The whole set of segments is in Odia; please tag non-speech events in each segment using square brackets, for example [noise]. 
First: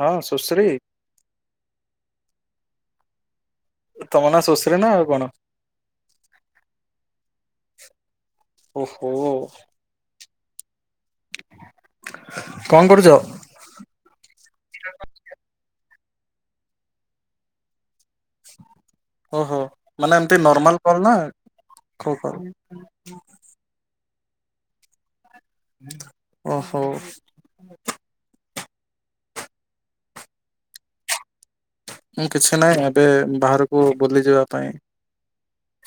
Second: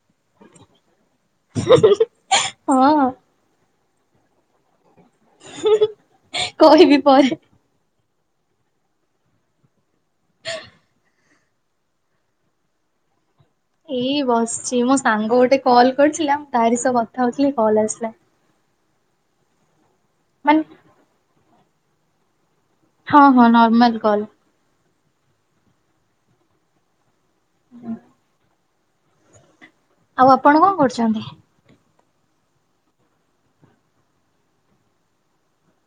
ହଁ ସୁଶ୍ରୀ ହଁ। ତମ ନାଁ ଶୁଶ୍ରୀ ନା ଆଉ କଣ? ହୁଁ ହୁଁ, କହବିି ପରେ। ଓ ହଉ ଆଉ। [inaudible] କଣ କରୁଚ? ଏଇ ବସିଚି, ମୋ ସାଙ୍ଗ ଗୋଟେ କଲ୍ କରିଥିଲା। ମୁଁ ତାରି ସହ କଥା ହଉଥିଲି କଲ୍ ଆସିଲା। ଓହୋ। ମାନେ ଏମତି ନର୍ମାଲ କଲ ନା, କୋଉ କଲ? ହଁ ହଁ ନର୍ମାଲ କଲ। ଓହୋ। [inaudible] ଆଉ ଆପଣ କଣ କରୁଛନ୍ତି? ମୁଁ କିଛି ନାହିଁ। ଏବେ ବାହାରକୁ ବୁଲି ଯିବା ପାଇଁ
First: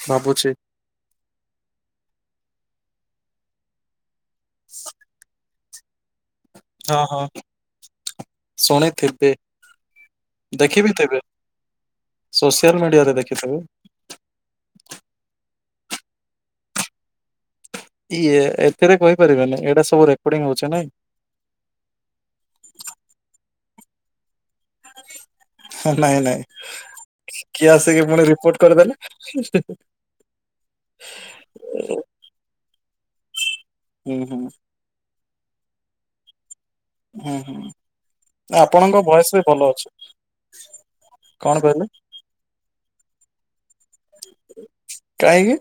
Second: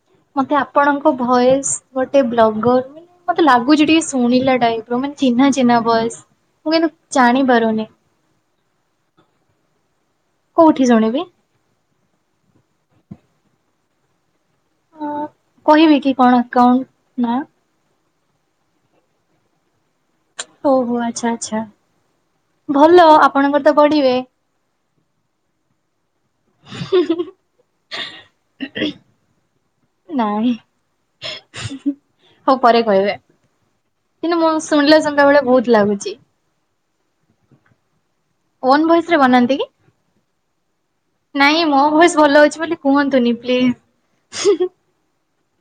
ଭାବୁଛି। ମତେ ଆପଣଙ୍କ ଭଏସ ଗୋଟେ ବ୍ଲଗର, ମତେ ଲାଗୁଛି ଟିକେ ଶୁଣିଲା ଟାଇପର ମାନେ ଚିହ୍ନା ଚିହ୍ନା ଭଏସ। ମୁଁ କିନ୍ତୁ ହଁ ହଁ ଜାଣି ପାରୁନି। ଶୁଣିଥିବେ, କୋଉଠି ଦେଖିବିଥିବେ। ଶୁଣିବି? ସୋସିଆଲ ମିଡିଆରେ ଦେଖିଥେବେ। କହିବି କି କଣ ଆକାଉଣ୍ଟ ନା? ଇଏ ଏଥିରେ କହିପାରିବେନି ଏଇଟା ସବୁ ରେ ଓହୋ ଆଚ୍ଛା ଆଚ୍ଛା ଭଲ ଆପଣଙ୍କର ତ ବଢିବେ। ହ ନାଇଁ ନାଇଁ। କିଏ ଆସିକି ପୁଣି ରିପୋର୍ଟ କରିଦେଲେ। ନାଇଁ ହଉ ପରେ କହିବେ ହୁଁ ହୁଁ କିନ୍ତୁ ମୁଁ ଶୁଣିଲା ଶୁଣିଲା ଭଳିଆ ବହୁତ ଲାଗୁଛି। ହୁଁ ହୁଁ ଓନ୍ ଆପଣଙ୍କ ଭଏସ ରେ ଭୟସ ବି ବନାନ୍ତି କି? ଭଲ ଅଛି, ନାଇଁ କଣ ମୋ କହିଲେ? ଭଏସ ଭଲ ଅଛି ବୋଲି କୁହନ୍ତୁନି ପ୍ଲିଜ, କାହିଁକି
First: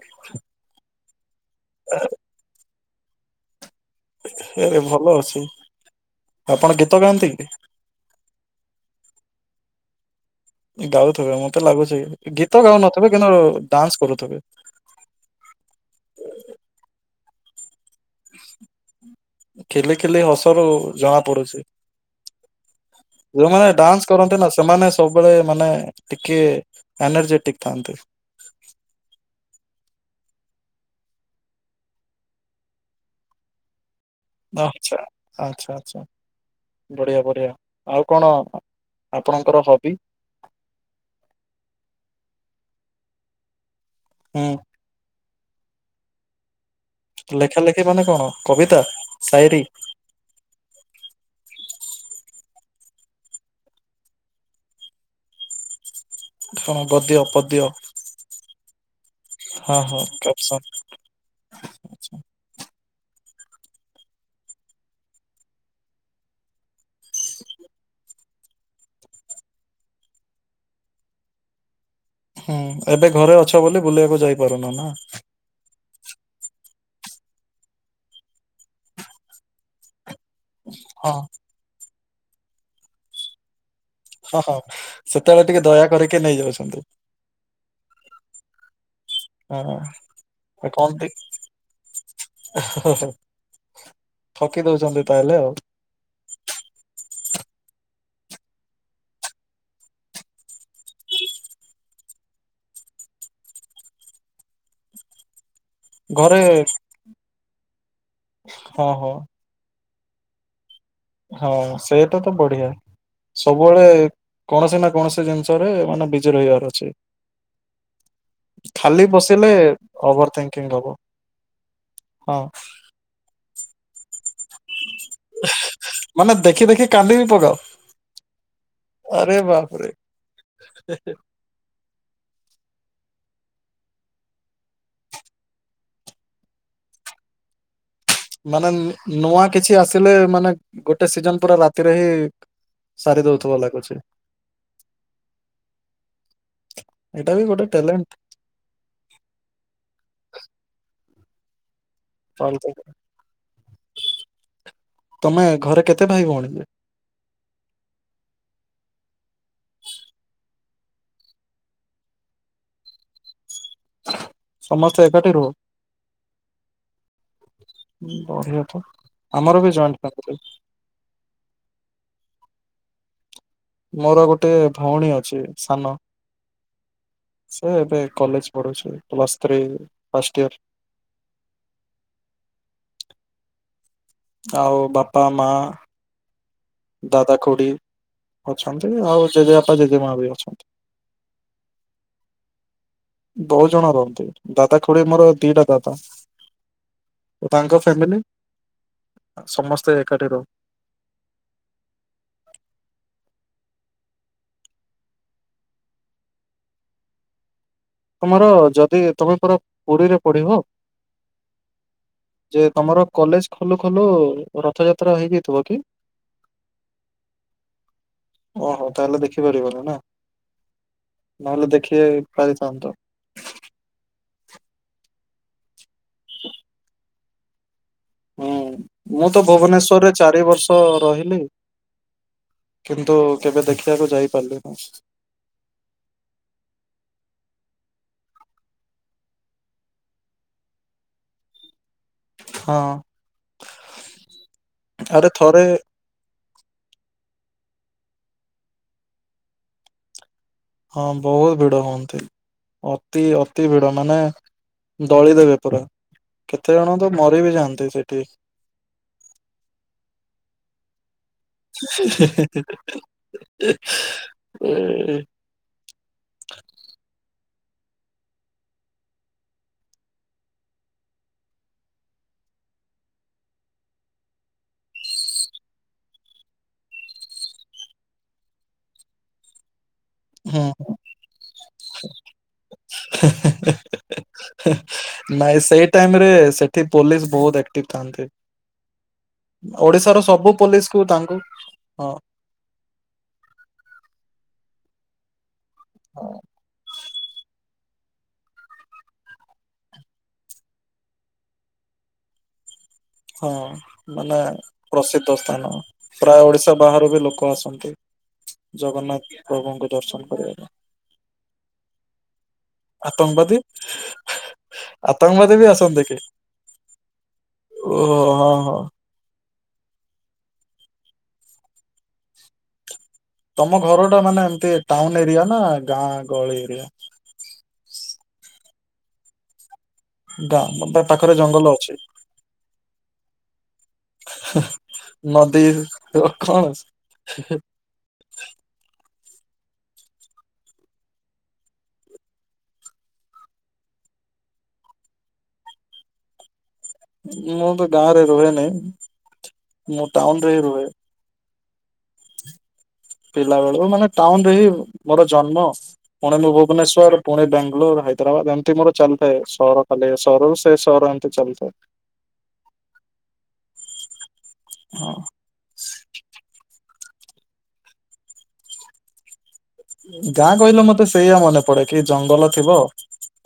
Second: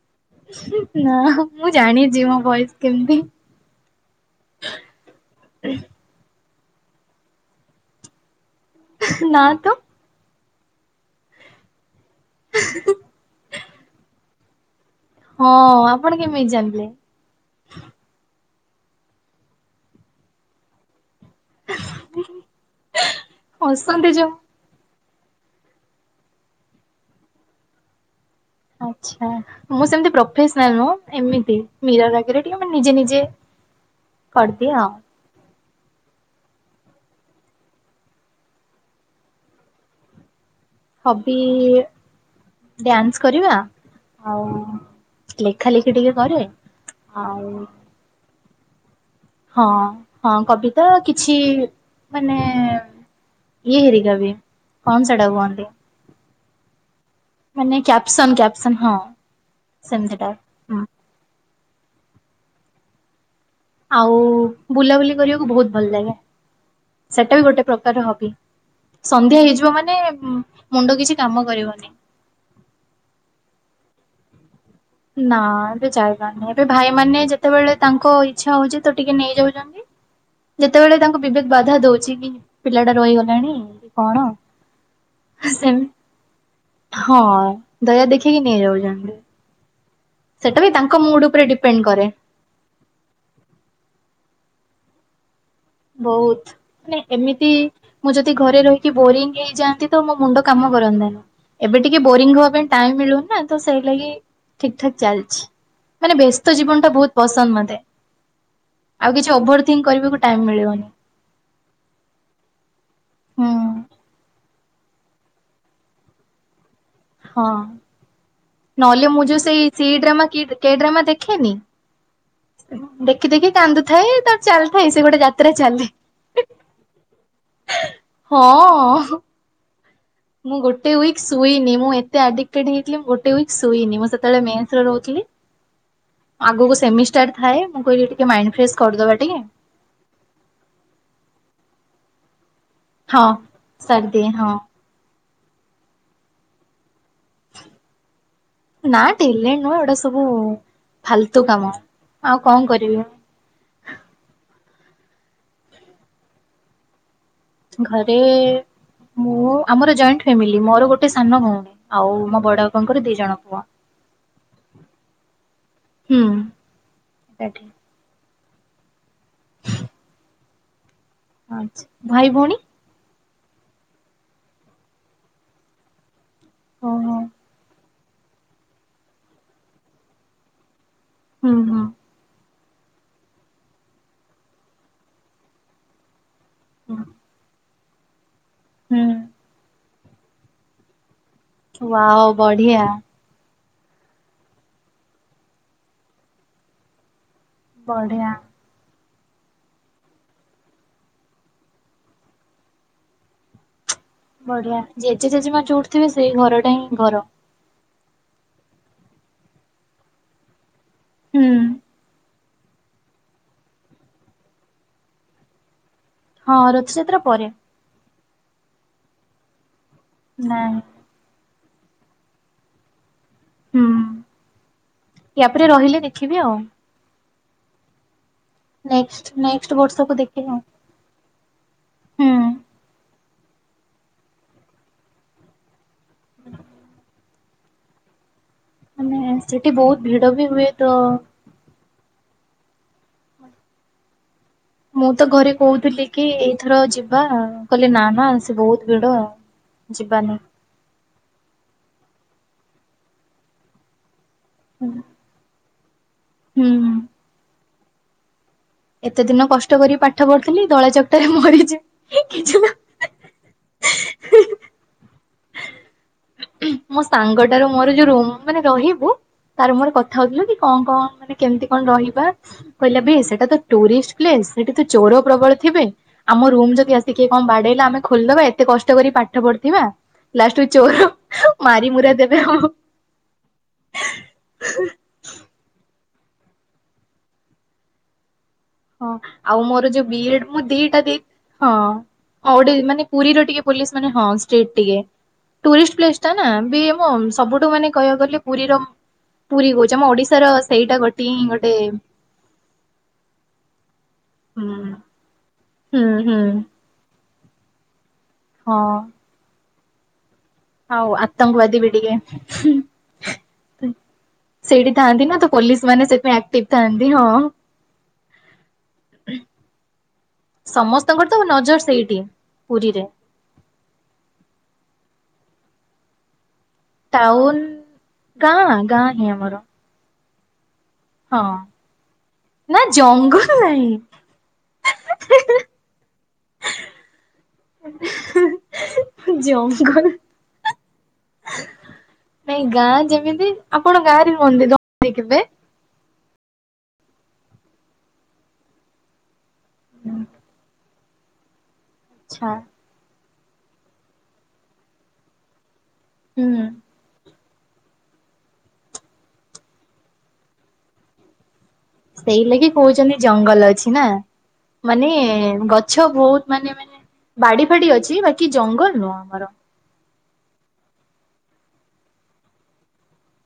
ନା ମୁଁ ଜାଣିଛି ମୋ ଭୟସ କେମତି। ହେରେ ଭଲ ଅଛି, ଆପଣ ଗୀତ ଗାଆନ୍ତି କି? ନା ତ। ଗାଉଥିବେ ମତେ ଲାଗୁଛି ଗୀତ ଗାଉନଥିବେ କିନ୍ତୁ ଡାନ୍ସ କରୁଥିବେ। ହଁ ଆପଣ କେମିତି ଜାଣିଲେ? ଖିଲି ଖିଲି ହସରୁ ଜଣା ପଡୁଛି ଯଉମାନେ ଡାନ୍ସ ହସନ୍ତି ଯୋଉ କରନ୍ତି ନା ସେମାନେ ସବୁବେଳେ ମାନେ ଟିକେ ଏନର୍ଜେଟିକ ଥାଆନ୍ତି। ଆଚ୍ଛା। ମୁଁ ସେମିତି ପ୍ରଫେସନାଲ ନୁହଁ ଏମିତି ମିରର ଆଗିରେ ଟିକେ ମୁ ନିଜେ ନିଜେ ଭା କରିଦିଏ ଆଉ ଆଚ୍ଛା। ଆଚ୍ଛା ଆଚ୍ଛା ବଢ଼ିଆ ବଢ଼ିଆ, ଆଉ କଣ ଆପଣଙ୍କର ହବି? ହବି ଡ୍ୟାନ୍ସ କରିବା ଆଉ ହୁଁ ଲେଖା ଲେଖି ଟିକେ କରେ। ଆଉ ଲେଖା ଲେଖି ମାନେ କଣ କବିତା? ସାଇରୀ ହଁ ହଁ କବିତା କିଛି ମାନେ ଇଏ ହେରିକା ବି କଣ ସେଇଟାକୁ କୁହନ୍ତି? କଣ ଗଦ୍ୟ ପଦ୍ୟ ମାନେ କ୍ୟାପସନ କ୍ୟାପସନ ହଁ ସେମିତିଟା। ସ ହୁଁ ଆଉ ବୁଲାବୁଲି କରିବାକୁ ବହୁତ ଭଲ ଲାଗେ। ସେଟା ବି ଗୋଟେ ପ୍ରକାର ହବି। ସନ୍ଧ୍ୟା ହେଇଯିବ ମାନେ ମୁଣ୍ଡ କିଛି କାମ କରିବନି। ହୁଁ ଏବେ ଘରେ ଅଛ ବୋଲି ବୁଲିବାକୁ ଯାଇପାରୁନ ନା। ନା ଏବେ ଯାଇପାରୁନି ଏବେ ଭାଇ ମାନେ ଯେତେବେଳେ ତାଙ୍କ ଇଚ୍ଛା ହଉଛି ତ ଟିକେ ନେଇଯାଉଛ ହ ଯେତେବେଳେ ତାଙ୍କୁ ବିବେକ ବାଧା ଦଉଛି କି ପିଲା ଟା ରହିଗଲାଣି କଣ ହଁ ହଁ ସେତେବେଳେ ଟିକେ ସେମ ଦୟା କରିକି ନେଇଯାଉଛନ୍ତି। ହଁ ଦୟା ଦେଖେଇକି ନେଇଯାଉଛନ୍ତି। ହଁ। ସେଇଟା ବି କଣ ତାଙ୍କ ମୁଡ ଉପରେ ଡିପେଣ୍ଡ କରେ। ଠକି ଦଉଛନ୍ତି ତାହେଲେ ଆଉ। ବହୁତ। ମାନେ ଏମିତି ମୁଁ ଯଦି ଘରେ ରହିକି ବୋରିଙ୍ଗ ହେଇଯାଆନ୍ତି ତ ମୋ ମୁଣ୍ଡ କାମ କରନ୍ତା ନି। ଏବେ ଟିକେ ବୋରିଙ୍ଗ ହବା ପାଇଁ ଟାଇମ ମିଳୁନି ନା ତ ସେଇ ଲାଗି ଠିକଠାକ ଚାଲିଛି। ମାନେ ଘରେ ବ୍ୟସ୍ତ ଜୀବନ ଟା ବହୁତ ପସନ୍ଦ ମତେ ହଁ ହଁ ଆଉ କିଛି ଓଭର ଥିଙ୍କ କରିବାକୁ ଟାଇ ମିଳିବନି। ହଁ ସେଇଟା ତ ବଢିଆ ହୁଁ। ସବୁବେଳେ କୌଣସି ନା କୌଣସି ଜିନିଷରେ ମାନେ ବିଜି ରହିବାର ଅଛି। ହଁ। ଖାଲି ନହେଲେ ମୁଁ ଯୋଉ ବସିଲେ ସେଇ ସି ଡ୍ରାମା ଓଭର ଥିଙ୍କିଙ୍ଗ ହବ ଡ୍ରାମା ଦେଖେନି ହଁ ଦେଖି ଦେଖି କାନ୍ଦୁଥାଏ ତା ଚାଲିଥାଏ ସେ ଗୋଟେ ଯାତ୍ରା ଚାଲେ। ମାନେ ଦେଖି ଦେଖି କାନ୍ଦି ବି ପକାଅ ହଁ ଆରେ ବାପରେ ମୁଁ ଗୋଟେ ଉଇକ ଶୋଇନି ମୁଁ ଏତେ ଆଡିକଟେଡ଼ ହେଇଥିଲି ଗୋଟେ ୱିକ୍ ମୁଁ ସୋଇନି ମାନସ ରହୁଥିଲି। ଆଗକୁ ସେମିଷ୍ଟାର ଥାଏ ମୁଁ କହିଲି ଟିକେ ମାଇଣ୍ଡ ମାନେ ଫ୍ରେଶ କରିଦବା ଟିକେ ନୂଆ କିଛି ଆସିଲେ ମାନେ ଗୋଟେ ସିଜନ ପୁର ରାତିରେ ହିଁ। ସାରି ହଁ। ଦଉଥିବ ଲାଗୁଛି। ସାରିଦିଏ ହଁ ଏଟା ବି ଗୋଟେ ଟ୍ୟାଲେଣ୍ଟ। ନା ଡିଲେ ନୁହଁ ଏଇଟା ସବୁ ଫାଲତୁ କାମ। ଆଉ କଣ କରିବି ତମେ ଘରେ କେତେ ଭାଇ ଭଉଣୀ ଘରେ ମୁଁ ଆମର ଜଏଣ୍ଟ ଫାମିଲି ମୋର ଗୋଟେ ସାନ ଭଉଣୀ। ଆଉ ମୋ ବଡ ବାପଙ୍କର ଦି ଜଣ ପୁଅ। ସମସ୍ତେ ଏକାଠି ରୁହ। ହୁଁ ଏକାଠି ବଢିଆ ତ ଆମର ବି ଜଏଣ୍ଟ ଫାମିଲି। ଆଚ୍ଛା ଭାଇ ଭଉଣୀ? ମୋର ଗୋଟେ ଭଉଣୀ ଅଛି ସାନ ଓହୋ ସେ ଏବେ କଲେଜ ପଢୁଛି ପ୍ଲସ୍ ଥ୍ରୀ ଫାଷ୍ଟଇର। ହୁଁ ହୁଁ। ଆଉ ବାପା ମା ଦାଦା ଖୁଡ଼ି ଅଛନ୍ତି ହୁଁ ଆଉ ଜେଜେ ବାପା ଜେଜେ ମା ବି ଅଛନ୍ତି। ହଁ ବଢିଆ। ବହୁତ ଜଣ ରହନ୍ତି ଦାଦା ଖୁଡି ମୋର ଦିଟା ଦାଦା। ତାଙ୍କ ଫାମିଲି ବଢିଆ ସମସ୍ତେ ଏକାଠି ରହୁ ହ ବଢିଆ ଜେଜେ ଜେଜେମା ଯୋଉଠିଥିବେ ସେଇ ଘରଟା ହିଁ ଘର। ତୁମର ଯଦି ତମେ ପରା ପୁରୀରେ ପଢିବ। ହୁଁ। ଯେ ତମର କଲେଜ ଖୋଲୁ ଖୋଲୁ ରଥଯାତ୍ରା ହେଇଯାଇଥିବ କି? ହଁ ରଥଯାତ୍ରା ପରେ। ଓହୋ ତାହେଲେ ଦେଖିପାରିବନି ନା। ନା ହଁ ନହେଲେ ଦେଖିବ ପରିଥାନ୍ତ। ହୁଁ ୟା ପରେ ରହିଲେ ଦେଖିବି ଆଉ। ହୁଁ ନେକ୍ସଟ ମୁଁ ତ ନେକ୍ସଟ ଭୁବନେଶ୍ଵରରେ ବର୍ଷକୁ ଚାରି ଦେଖିବା। ବର୍ଷ ରହିଲି। କିନ୍ତୁ କେବେ ଦେଖିବାକୁ ଯାଇ ପାରିଲ ନା ହ ମାନେ ସେଠି ବହୁତ ଭିଡ ବି ହୁଏ ତ ହଁ। ମୁଁ ତ ଆରେ ଘରେ ଥରେ କହୁଥିଲି। କି ଏଇଥର ଯିବା କହିଲେ ନା ନା ସେ ବହୁତ ଭିଡ ଯିବାନି। ହଁ ବହୁତ ଭିଡ ହୁଅନ୍ତି ଅତି ଅତି ଭିଡ ମାନେ ଦଳିଦେବେ ପୁରା କେତେ ହୁଁ ଜଣ ତ ମରି ବିି ଯାଆନ୍ତି ସେଠି ଏତେ ଦିନ କଷ୍ଟ କରି ପାଠ ପଢୁଥିଲି ଦଳା ଚକଟାରେ ମରି ହୁଁ। ମୋ ସାଙ୍ଗଟାରୁ ମୋର ଯୋଉ ରୁମ ମାନେ ରହିବୁ। ତାର ମୋର କଥା ହଉଥିଲୁ କି କଣ କଣ ମାନେ କେମିତି କଣ ରହିବା। କହିଲା ଭ ସେଟା ତ ଟୁରିଷ୍ଟ ପ୍ଲେସ ସେଠି ତ ଚୋର ପ୍ରବଳ ଥିବେ ଆମ ରୁମ ଯଦି ଆସିକିଏ କଣ ବାଡେଇଲା ଆମେ ଖୋଲିଦବା ଏତେ କଷ୍ଟକରି ପାଠ ପଢୁଥିବା। ଲାଷ୍ଟୁ ହୁଁ ଚୋର ମାର ମୁୁରା ଦେବେ ଆଉ। [inaudible] ନାଇଁ ସେଇ ଟାଇମ ରେ ସେଠି ପୋଲିସ ବହୁତଆକ୍ଟିଭ ଥାନ୍ତି। ହଁ ଆଉ ମୋର ଯୋଉ ବି ଓଡିଶାର ସବୁ ମୁଁ ପୋଲିସ ଦିଟା କୁ ଦ ତାଙ୍କୁ ହଁ ହଉ ମାନେ ପୁରୀର ଟିକେ ପୋଲି ମେ ହ ଟିକେ ଟୁଷ୍ଟ ପ୍ସ ଟା ନା ହଁ ସବୁଠୁ ମାନେ କହିବାକୁ ଗଲେ ପୁରୀର ପୁରୀ କହୁଛି ଆମ ଓଡିଶାର ସେଇଟା ଗୋଟିଏ ଗୋଟେ ହଁ ମାନେ ହୁଁ ପ୍ରସିଦ୍ଧ ସ୍ଥାନ ହୁଁ ହୁଁ ପ୍ରାୟ ଓଡିଶା ବାହାରୁ ବି ଲୋକ ଆସନ୍ତି। ଜଗନ୍ନାଥ ପ୍ରଭୁଙ୍କୁ ଦର୍ଶନ କରିବା ପାଇଁ। ହଉ ଆତଙ୍ଗ ଵାଦି ବି ଟିକେ ଆତଙ୍କବାଦୀ ସେଇଠି ଥାନ୍ତି ନା ତ ଆତଙ୍କବାଦୀ ବି ପୋଲିସ ମାନେ ସେପାଇ ଆକ୍ଟିଭ ଥାନ୍ତି ହଁ। ଓହ ହ [unintelligible] ସମସ୍ତଙ୍କର ତ ନଜର ସେଇଠି ପୁରୀରେ। ତମ ଘର ଟା ମାନେ ଏମତି ଟାଉନ ଏରିଆ ନା ଗାଁ ଗହଳି ଏରିଆ? ଟାଉନ ଗାଁ ଗାଁ ହିଁ ଆମର। ଗାଁ ଗୋଟେ ପାଖରେ ହଁ ଜଙ୍ଗଲ ଅଛି। ନା ଜଙ୍ଗଲ ନାହିଁ। ନଦୀ ରଖ। ଯଙ୍ଗଲ। ନାଇଁ ଗାଁ ଯେମିତି ଆପଣ ଗାଁରେ ରୁହନ୍ତି ତ କେବେ କେବେ? ମୁଁ ତ ଗାଁ ରେ ରୁହେନିଁ ମୁଁ ଟାଉନ ରେ ହିଁ ରୁହେ। [inaudible] ପିଲା ବେଳକୁ ମାନେ ଟାଉନ ରେ ହିଁ ମୋର ଜନ୍ମ ପୁଣି ମୁଁ ହୁଁ ଭୁବନେଶ୍ଵର ପୁଣି ବାଙ୍ଗାଲୋର ହାଇଦ୍ରାବାଦ ଏମିତି ମୋର ଚାଲିଥାଏ ସହର ଖାଲି ସହରରୁ ସେ ସହର ଏମିତି ଚାଲିଥାଏ। ସେଇ ଲାଗି କହୁଛନ୍ତି ଜଙ୍ଗଲ ଅଛି ନା ମାନେ ହଁ ଗଛ ମିଛ ବହୁତ ମାନେ ମାନେ ବାଡି ଫାଡି ଅଛି ବାକି ଜଙ୍ଗଲ ନୁହଁ ଆମର। ଗାଁ କହିଲେ ମତେ ସେଇଆ ମନେ ପଡେ କି ଜଙ୍ଗଲ ଥିବ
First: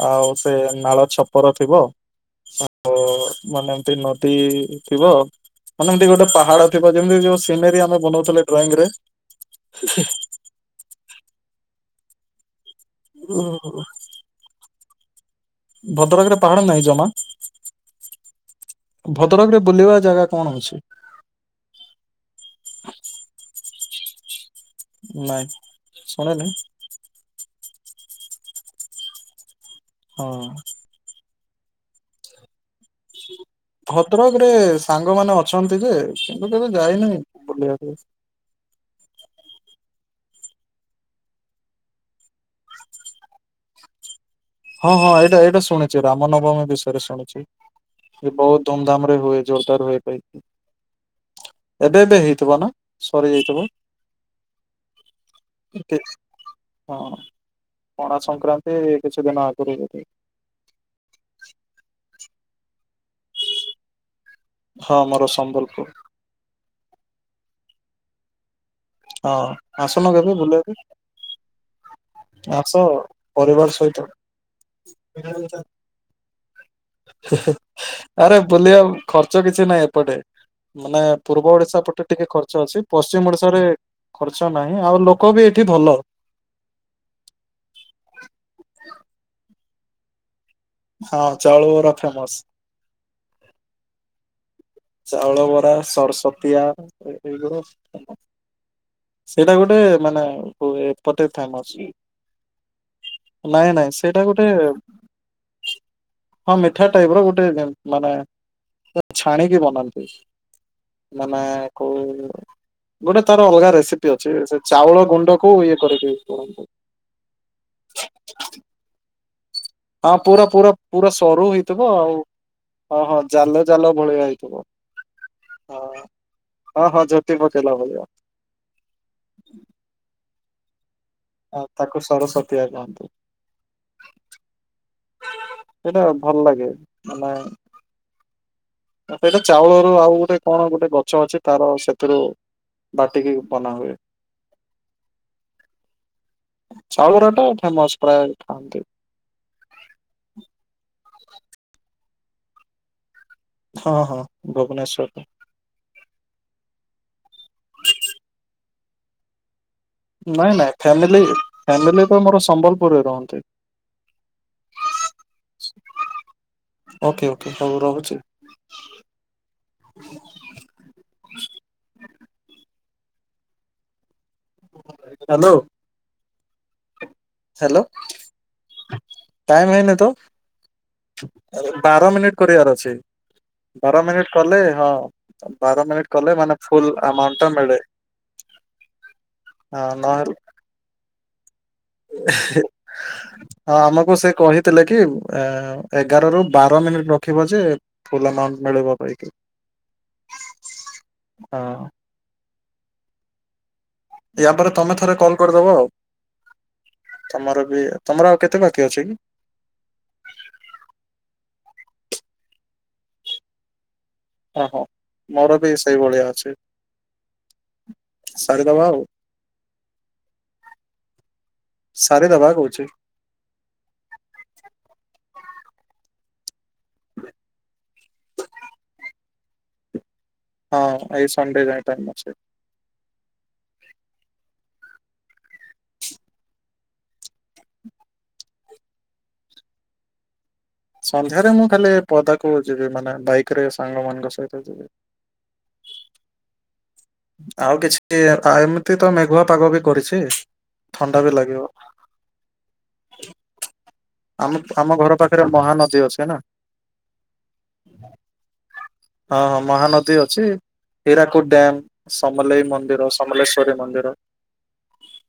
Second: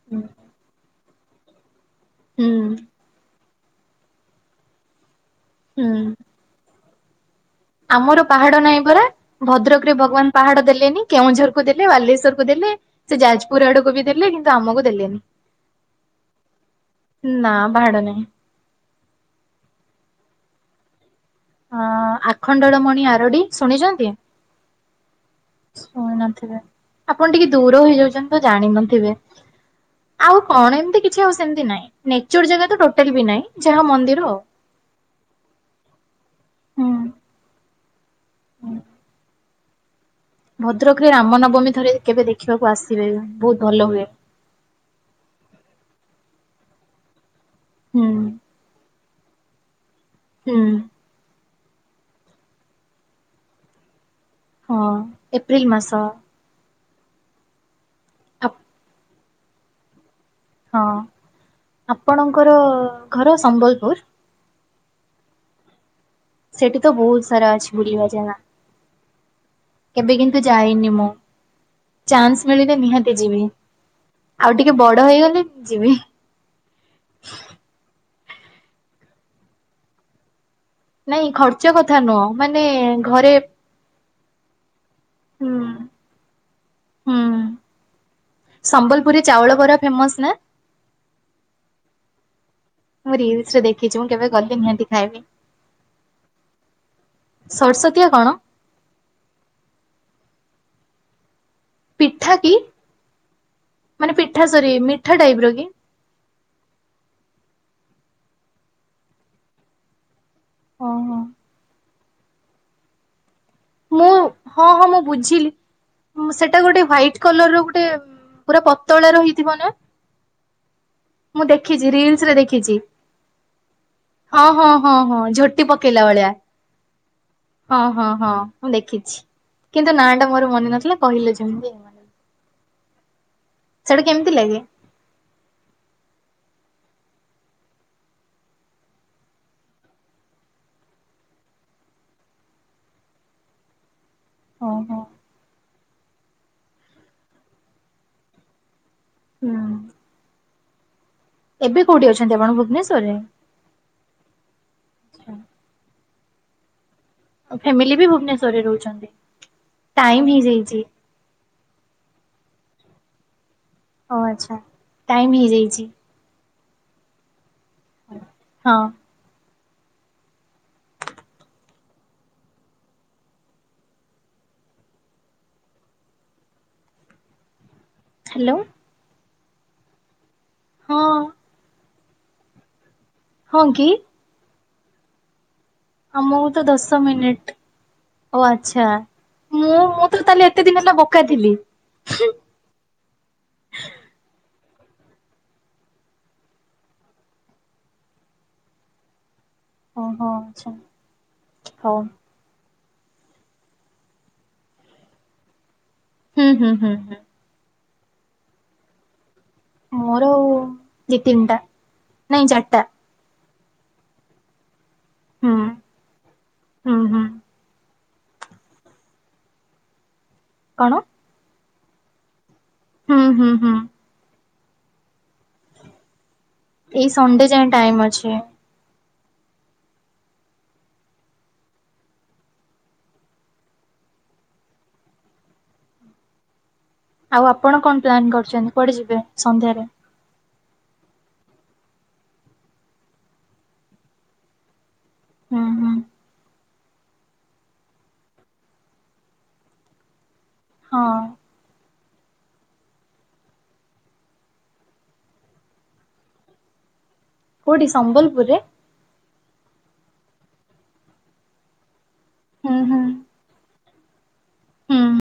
ଆଉ ସେ ନାଳ ଛପ ଉପର ଥିବ ହୁଁ ଆଉ ମାନେ ଏମତି ନଦୀ ଥିବ ହୁଁ ମାନେମିତି ଗୋଟେ ପାହାଡ ଥିବ ଯେମିତି ଯୋଉ ସିନେରୀ ଆମେ ଆମର ବନଉଥିଲେ ପାହାଡ ଡ୍ରଇଂ ନାହିଁ ରେ ପରା ଭଦ୍ରକରେ ଭଗବାନ ପାହାଡ ଦେଲେନି କେଉଁଝର କ ଦେଲେ ବାଲେଶ୍ୱର କୁ ଦେଲେ ସେ ଯାଜପୁର ଆଡକୁ ବି ଦେଲେ କିନ୍ତୁ ଆମକୁ ଦେଲେନି। ଭଦ୍ରକରେ ପାହାଡ ନାହିଁ ଜମା? ନା ପାହାଡ ନାହିଁ ଭଦ୍ରକ ରେ ବୁଲିବା ଜାଗା କଣ ଅଛି? ଅ ଆଖଣ୍ଡଳମଣି ଆରଡି ଶୁଣିଛନ୍ତି? ନାଇଁ ଶୁଣି ଶୁଣିନି। ନଥିବେ ଆପଣ ଟିକେ ଦୂର ହେଇଯାଉଛନ୍ତି ତ ଜାଣିନଥିବେ ହଁ ଆଉ କଣ ଏମିତି କି ଆଉ ସେମତି ନାହିଁ ନେଚର ଜାଗା ତ ଟୋଟାଲ ବି ନାହିଁ ଯାହା ମନ୍ଦିର ଆଉ ଭଦ୍ରକ ରେ ସାଙ୍ଗମାନେ ଅଛନ୍ତି ଯେ ସେତ କେବେ ଯାଇନଁ ବୁଲିବାକୁ। ହୁଁ। ଭଦ୍ରକରେ ରାମ ନବମୀ ଧରେ କେବେ ଦେଖିବାକୁ ଆସିବେ ବହୁତ ଭଲ ହୁଏ। ହଁ ହଁ ଏଇଟା ଏଇଟା ଶୁଣିଛି। ରାମନବମୀ ବିଷୟରେ ଶୁଣିଛି। ହୁଁ ବହୁତ ଧୁମଧାମରେ ହୁଏ ଜୋରଦାର ହୁଏ ପାଇଁ ହୁଁ। ଏବେ ଏବେ ହେଇଥିବ ନା? ସରିଯାଇଥିବ? ହଁ, ଏପ୍ରିଲ ମାସ। ହଁ ପଣା ସଂକ୍ରାନ୍ତି କିଛି ଦିନ ଆଗରୁ ଯଦି। ହଁ, ଆପଣଙ୍କର ଘର ସମ୍ବଲପୁର? ହଁ ମୋର ସମ୍ବଲପୁର। ସେଠି ତ ବହୁତ ସାରା ଅଛି ବୁଡିବା ଯାଗା। ହଁ ଆସୁନ କେବେ କିନ୍ତୁ ବୁଲିବାକୁ ଯାଇନି ମୁଁ। ଚାନ୍ସ ଆସ ମିଳିଲେ ନିହାତି ଯିବି। ପରିବାର ସହିତ। ଆଉ ଟିକେ ବଡ ହେଇଗଲେ ଯିବି। ହୁଁ ହୁଁ, ଆରେ ବୁଲିବା ଖର୍ଚ୍ଚ କିଛି ନାହିଁ ଏପଟେ। ମାନେ ନାଇଁ ପୂର୍ବ ଖର୍ଚ୍ଚ ଓଡିଶା କଥା ପଟେ ନୁହଁ ଟିକେ ଖର୍ଚ୍ଚ ମାନେ ଅଛି। ପଶ୍ଚିମ ଘରେ ଓଡିଶାରେ ଖର୍ଚ୍ଚ ନାହିଁ ଆଉ ଲୋକ ବି ହୁଁ ଏଠି ଭଲ। ହୁଁ। ସମ୍ବଲପୁର ଚାଉଳ ବରା ଫେମସ ନା? ହଁ ଚାଉଳ ବରା ଫେମସ। ମୁଁ ରିଲସ ରେ ଦେଖିଛି। ମୁଁ କେବେ ଗଲି ନିହାତି ଖାଇବି। ଚାଉଳ ବରା, ସଡସ୍ଵତୀଆ ସରସତିଆ ଏଇଗୋର୍ଷ କଣ ସେଇଟା ଗୋଟେ ମାନେ ଏପଟେ ଫେମସ। ପିଠା କି? ନାଇଁ ନାଇଁ, ମାନେ ସେଇଟା ପିଠା ଗୋଟେ ସରି ମିଠା ଟାଇପ ର କି? ହଁ ମିଠା ଟାଇପ ର ଗୋଟେ ମାନେ ଛାଣିକି ବନ ଓହୋ ମାନେ କଉ ଗୋଟେ ତାର ଅଲଗା ରେସିପି ମୁଁ ଅଛି ସେ ହଁ ହଁ ଚାଉଳ ମୁଁ ବୁଝିଲି। ଗୁଣ୍ଡକୁ ଇଏ ଉଁ କରିକି ସେଟା ଗୋଟେ ହ୍ୟାଇଟ କଲର ର ଗୋଟେ ପତ ତଳେ ରହିଥିବ ନା? ହଁ ପୁରା ପୁର ପୁରା ମୁଁ ସରୁ ଦେଖିଛି ହେଇଥିବ ଆଉ ରିଲସ ରେ ଦେଖିଛି। ହ ହଁ ଜାଲ ଜାଲ ଭଳିଆ ହଁ ହେଇଥିବ। ହଁ ହଁ ହଁ ଝୋଟି ହଁ ପକେଇଲା ଭଳିଆ। ହଁ ହଁ ଝୋଟି ପକେଇଲା ହଁ ହଁ ଭଳିଆ। ହଁ ମୁଁ ଦେଖିଛି, କିନ୍ତୁ ନା ଟା ମୋର ମନେ ନଥିଲା। କହିଲେ ଯେମିତି, ତାକୁ ସରସତିଆ କହନ୍ତି। ସେଟା କେମିତି ଲାଗେ? ସେଟା ଭଲ ଲାଗେ ନାଇ। ସେଇଟା ଚାଉଳରୁ ଆଉ ଗୋଟେ କଣ ଗୋଟେ ଗଛ ଅଛି। ତାର ସେଥିରୁ ବାଟିକି ବନା ହୁଏ। ହିଁ ହିଁ। ଚାଉଳ ବରା ଟା ଫେମସ ପ୍ରାୟ ଖାଆନ୍ତି। ହୁଁ। ଏବେ କୋଉଠି ଅଛନ୍ତି ଆପଣ ଭୁବନେଶ୍ୱର ରେ? ହଁ ହଁ, ଭୁବନେଶ୍ଵରରେ। ଫ୍ୟାମିଲି ବି ଭୁବନେଶ୍ୱରରେ ରହୁଛନ୍ତି? ଟାଇମ ନାଇଁ ନାଇଁ ହେଇଯାଇଛି ଫ୍ୟାମିଲି ଫ୍ୟାମିଲି ତ ମୋର ସମ୍ବଲପୁରରେ ରୁହନ୍ତି। ଓ ଆଛା ଟାଇମ ହେଇଯାଇଛି। ଓକେ ଓକେ ରହୁଛି। ହଁ ହ୍ୟାଲୋ। ହାଲୋ ହ୍ୟାଲୋ ଟାଇମ ହେଇନି ତ? ହଁ ବାର ମିନିଟ କରିବାର ଅଛି, ହଁ କି ବାର ମିନିଟ କଲେ ହଁ। ବାର ମିନିଟ କଲେ ଆମକୁ ମାନେ ତ ଦଶ ଫୁଲ ଆମାଉଣ୍ଟ ମିନିଟ ଟା ମିଳେ, ଓ ଆଚ୍ଛା। ମୁଁ ହିଁ। ମୁଁ ତ ତାହେଲେ ଏତେ ଦିନ ହେଲା ବୋକା ଥିଲି। ଏ ହେ ହଁ ଆମକୁ ସେ କହିଥିଲେ କି, ଏଗାର ରୁ ବାର ମିନିଟ୍ ରଖିବ ଯେ ଫୁଲ୍ ଆମାଉଣ୍ଟ ମିଳିବ ବାକି। ଓହୋ ଆଚ୍ଛା ହଁ ହଉ। ୟା ପରେ ତମେ ଥରେ କଲ୍ କରିଦବ ଆଉ। ହୁଁ, ହୁଁ, ହୁଁ, ହୁଁ। ତମର ବି ତମର ଆଉ କେତେ ପାଖି ଅଛି? ମୋର ଆଉ ଦି, ତିନିଟା ନାଇଁ ଚାରିଟା ଓହୋ ହୁଁ ମୋର ବି ସେଇଭଳିଆ ଅଛି। ହୁଁ ହୁଁ। ସାରି ଦବା ଆଉ। କଣ? ସାରି ଦବା କହୁଛି। ହୁଁ, ହୁଁ, ହଁ। ଏଇ ସଣ୍ଡେ ଯାଏ ଟାଇମ୍ ଅଛି। ହଁ, ଏଇ ସଣ୍ଡେ ଯାଏ ଟାଇମ୍ ଅଛି। ଆଉ ଆପଣ କଣ ପ୍ଲାନ୍ କରିୁଛନ୍ତି କୁଆଡେ ଯିବେ ସନ୍ଧ୍ୟାରେ। ସନ୍ଧ୍ୟାରେ ମୁଁ ଖାଲି ପଦାକୁ ଯିବି ମାନେ ବାଇକ ରେ ସାଙ୍ଗମାନଙ୍କ ସହିତ ଯିବି। ହୁଁ, ହୁଁ। ଆଉ କିଛି ଦ ଏମିତି ତ ମେଘୁଆ ପାଗ ବି କରିଛି ହଁ ଥଣ୍ଡା ବି ଲାଗିବ [unintelligible] ଆମ ଆମ ଘର ପାଖରେ ମହାନଦୀ ଅଛି ନା କେଉଠି ସମ୍ବଲପୁରେ? ହଁ, ହଁ ମହାନଦୀ ଅଛି ହୀରାକୁଦ୍ ଡ୍ୟାମ୍ ସମଲେଇ ହୁଁ ହୁଁ ମନ୍ଦିର ସମଲେଶ୍ୱରୀ ମନ୍ଦିର। ହୁଁ।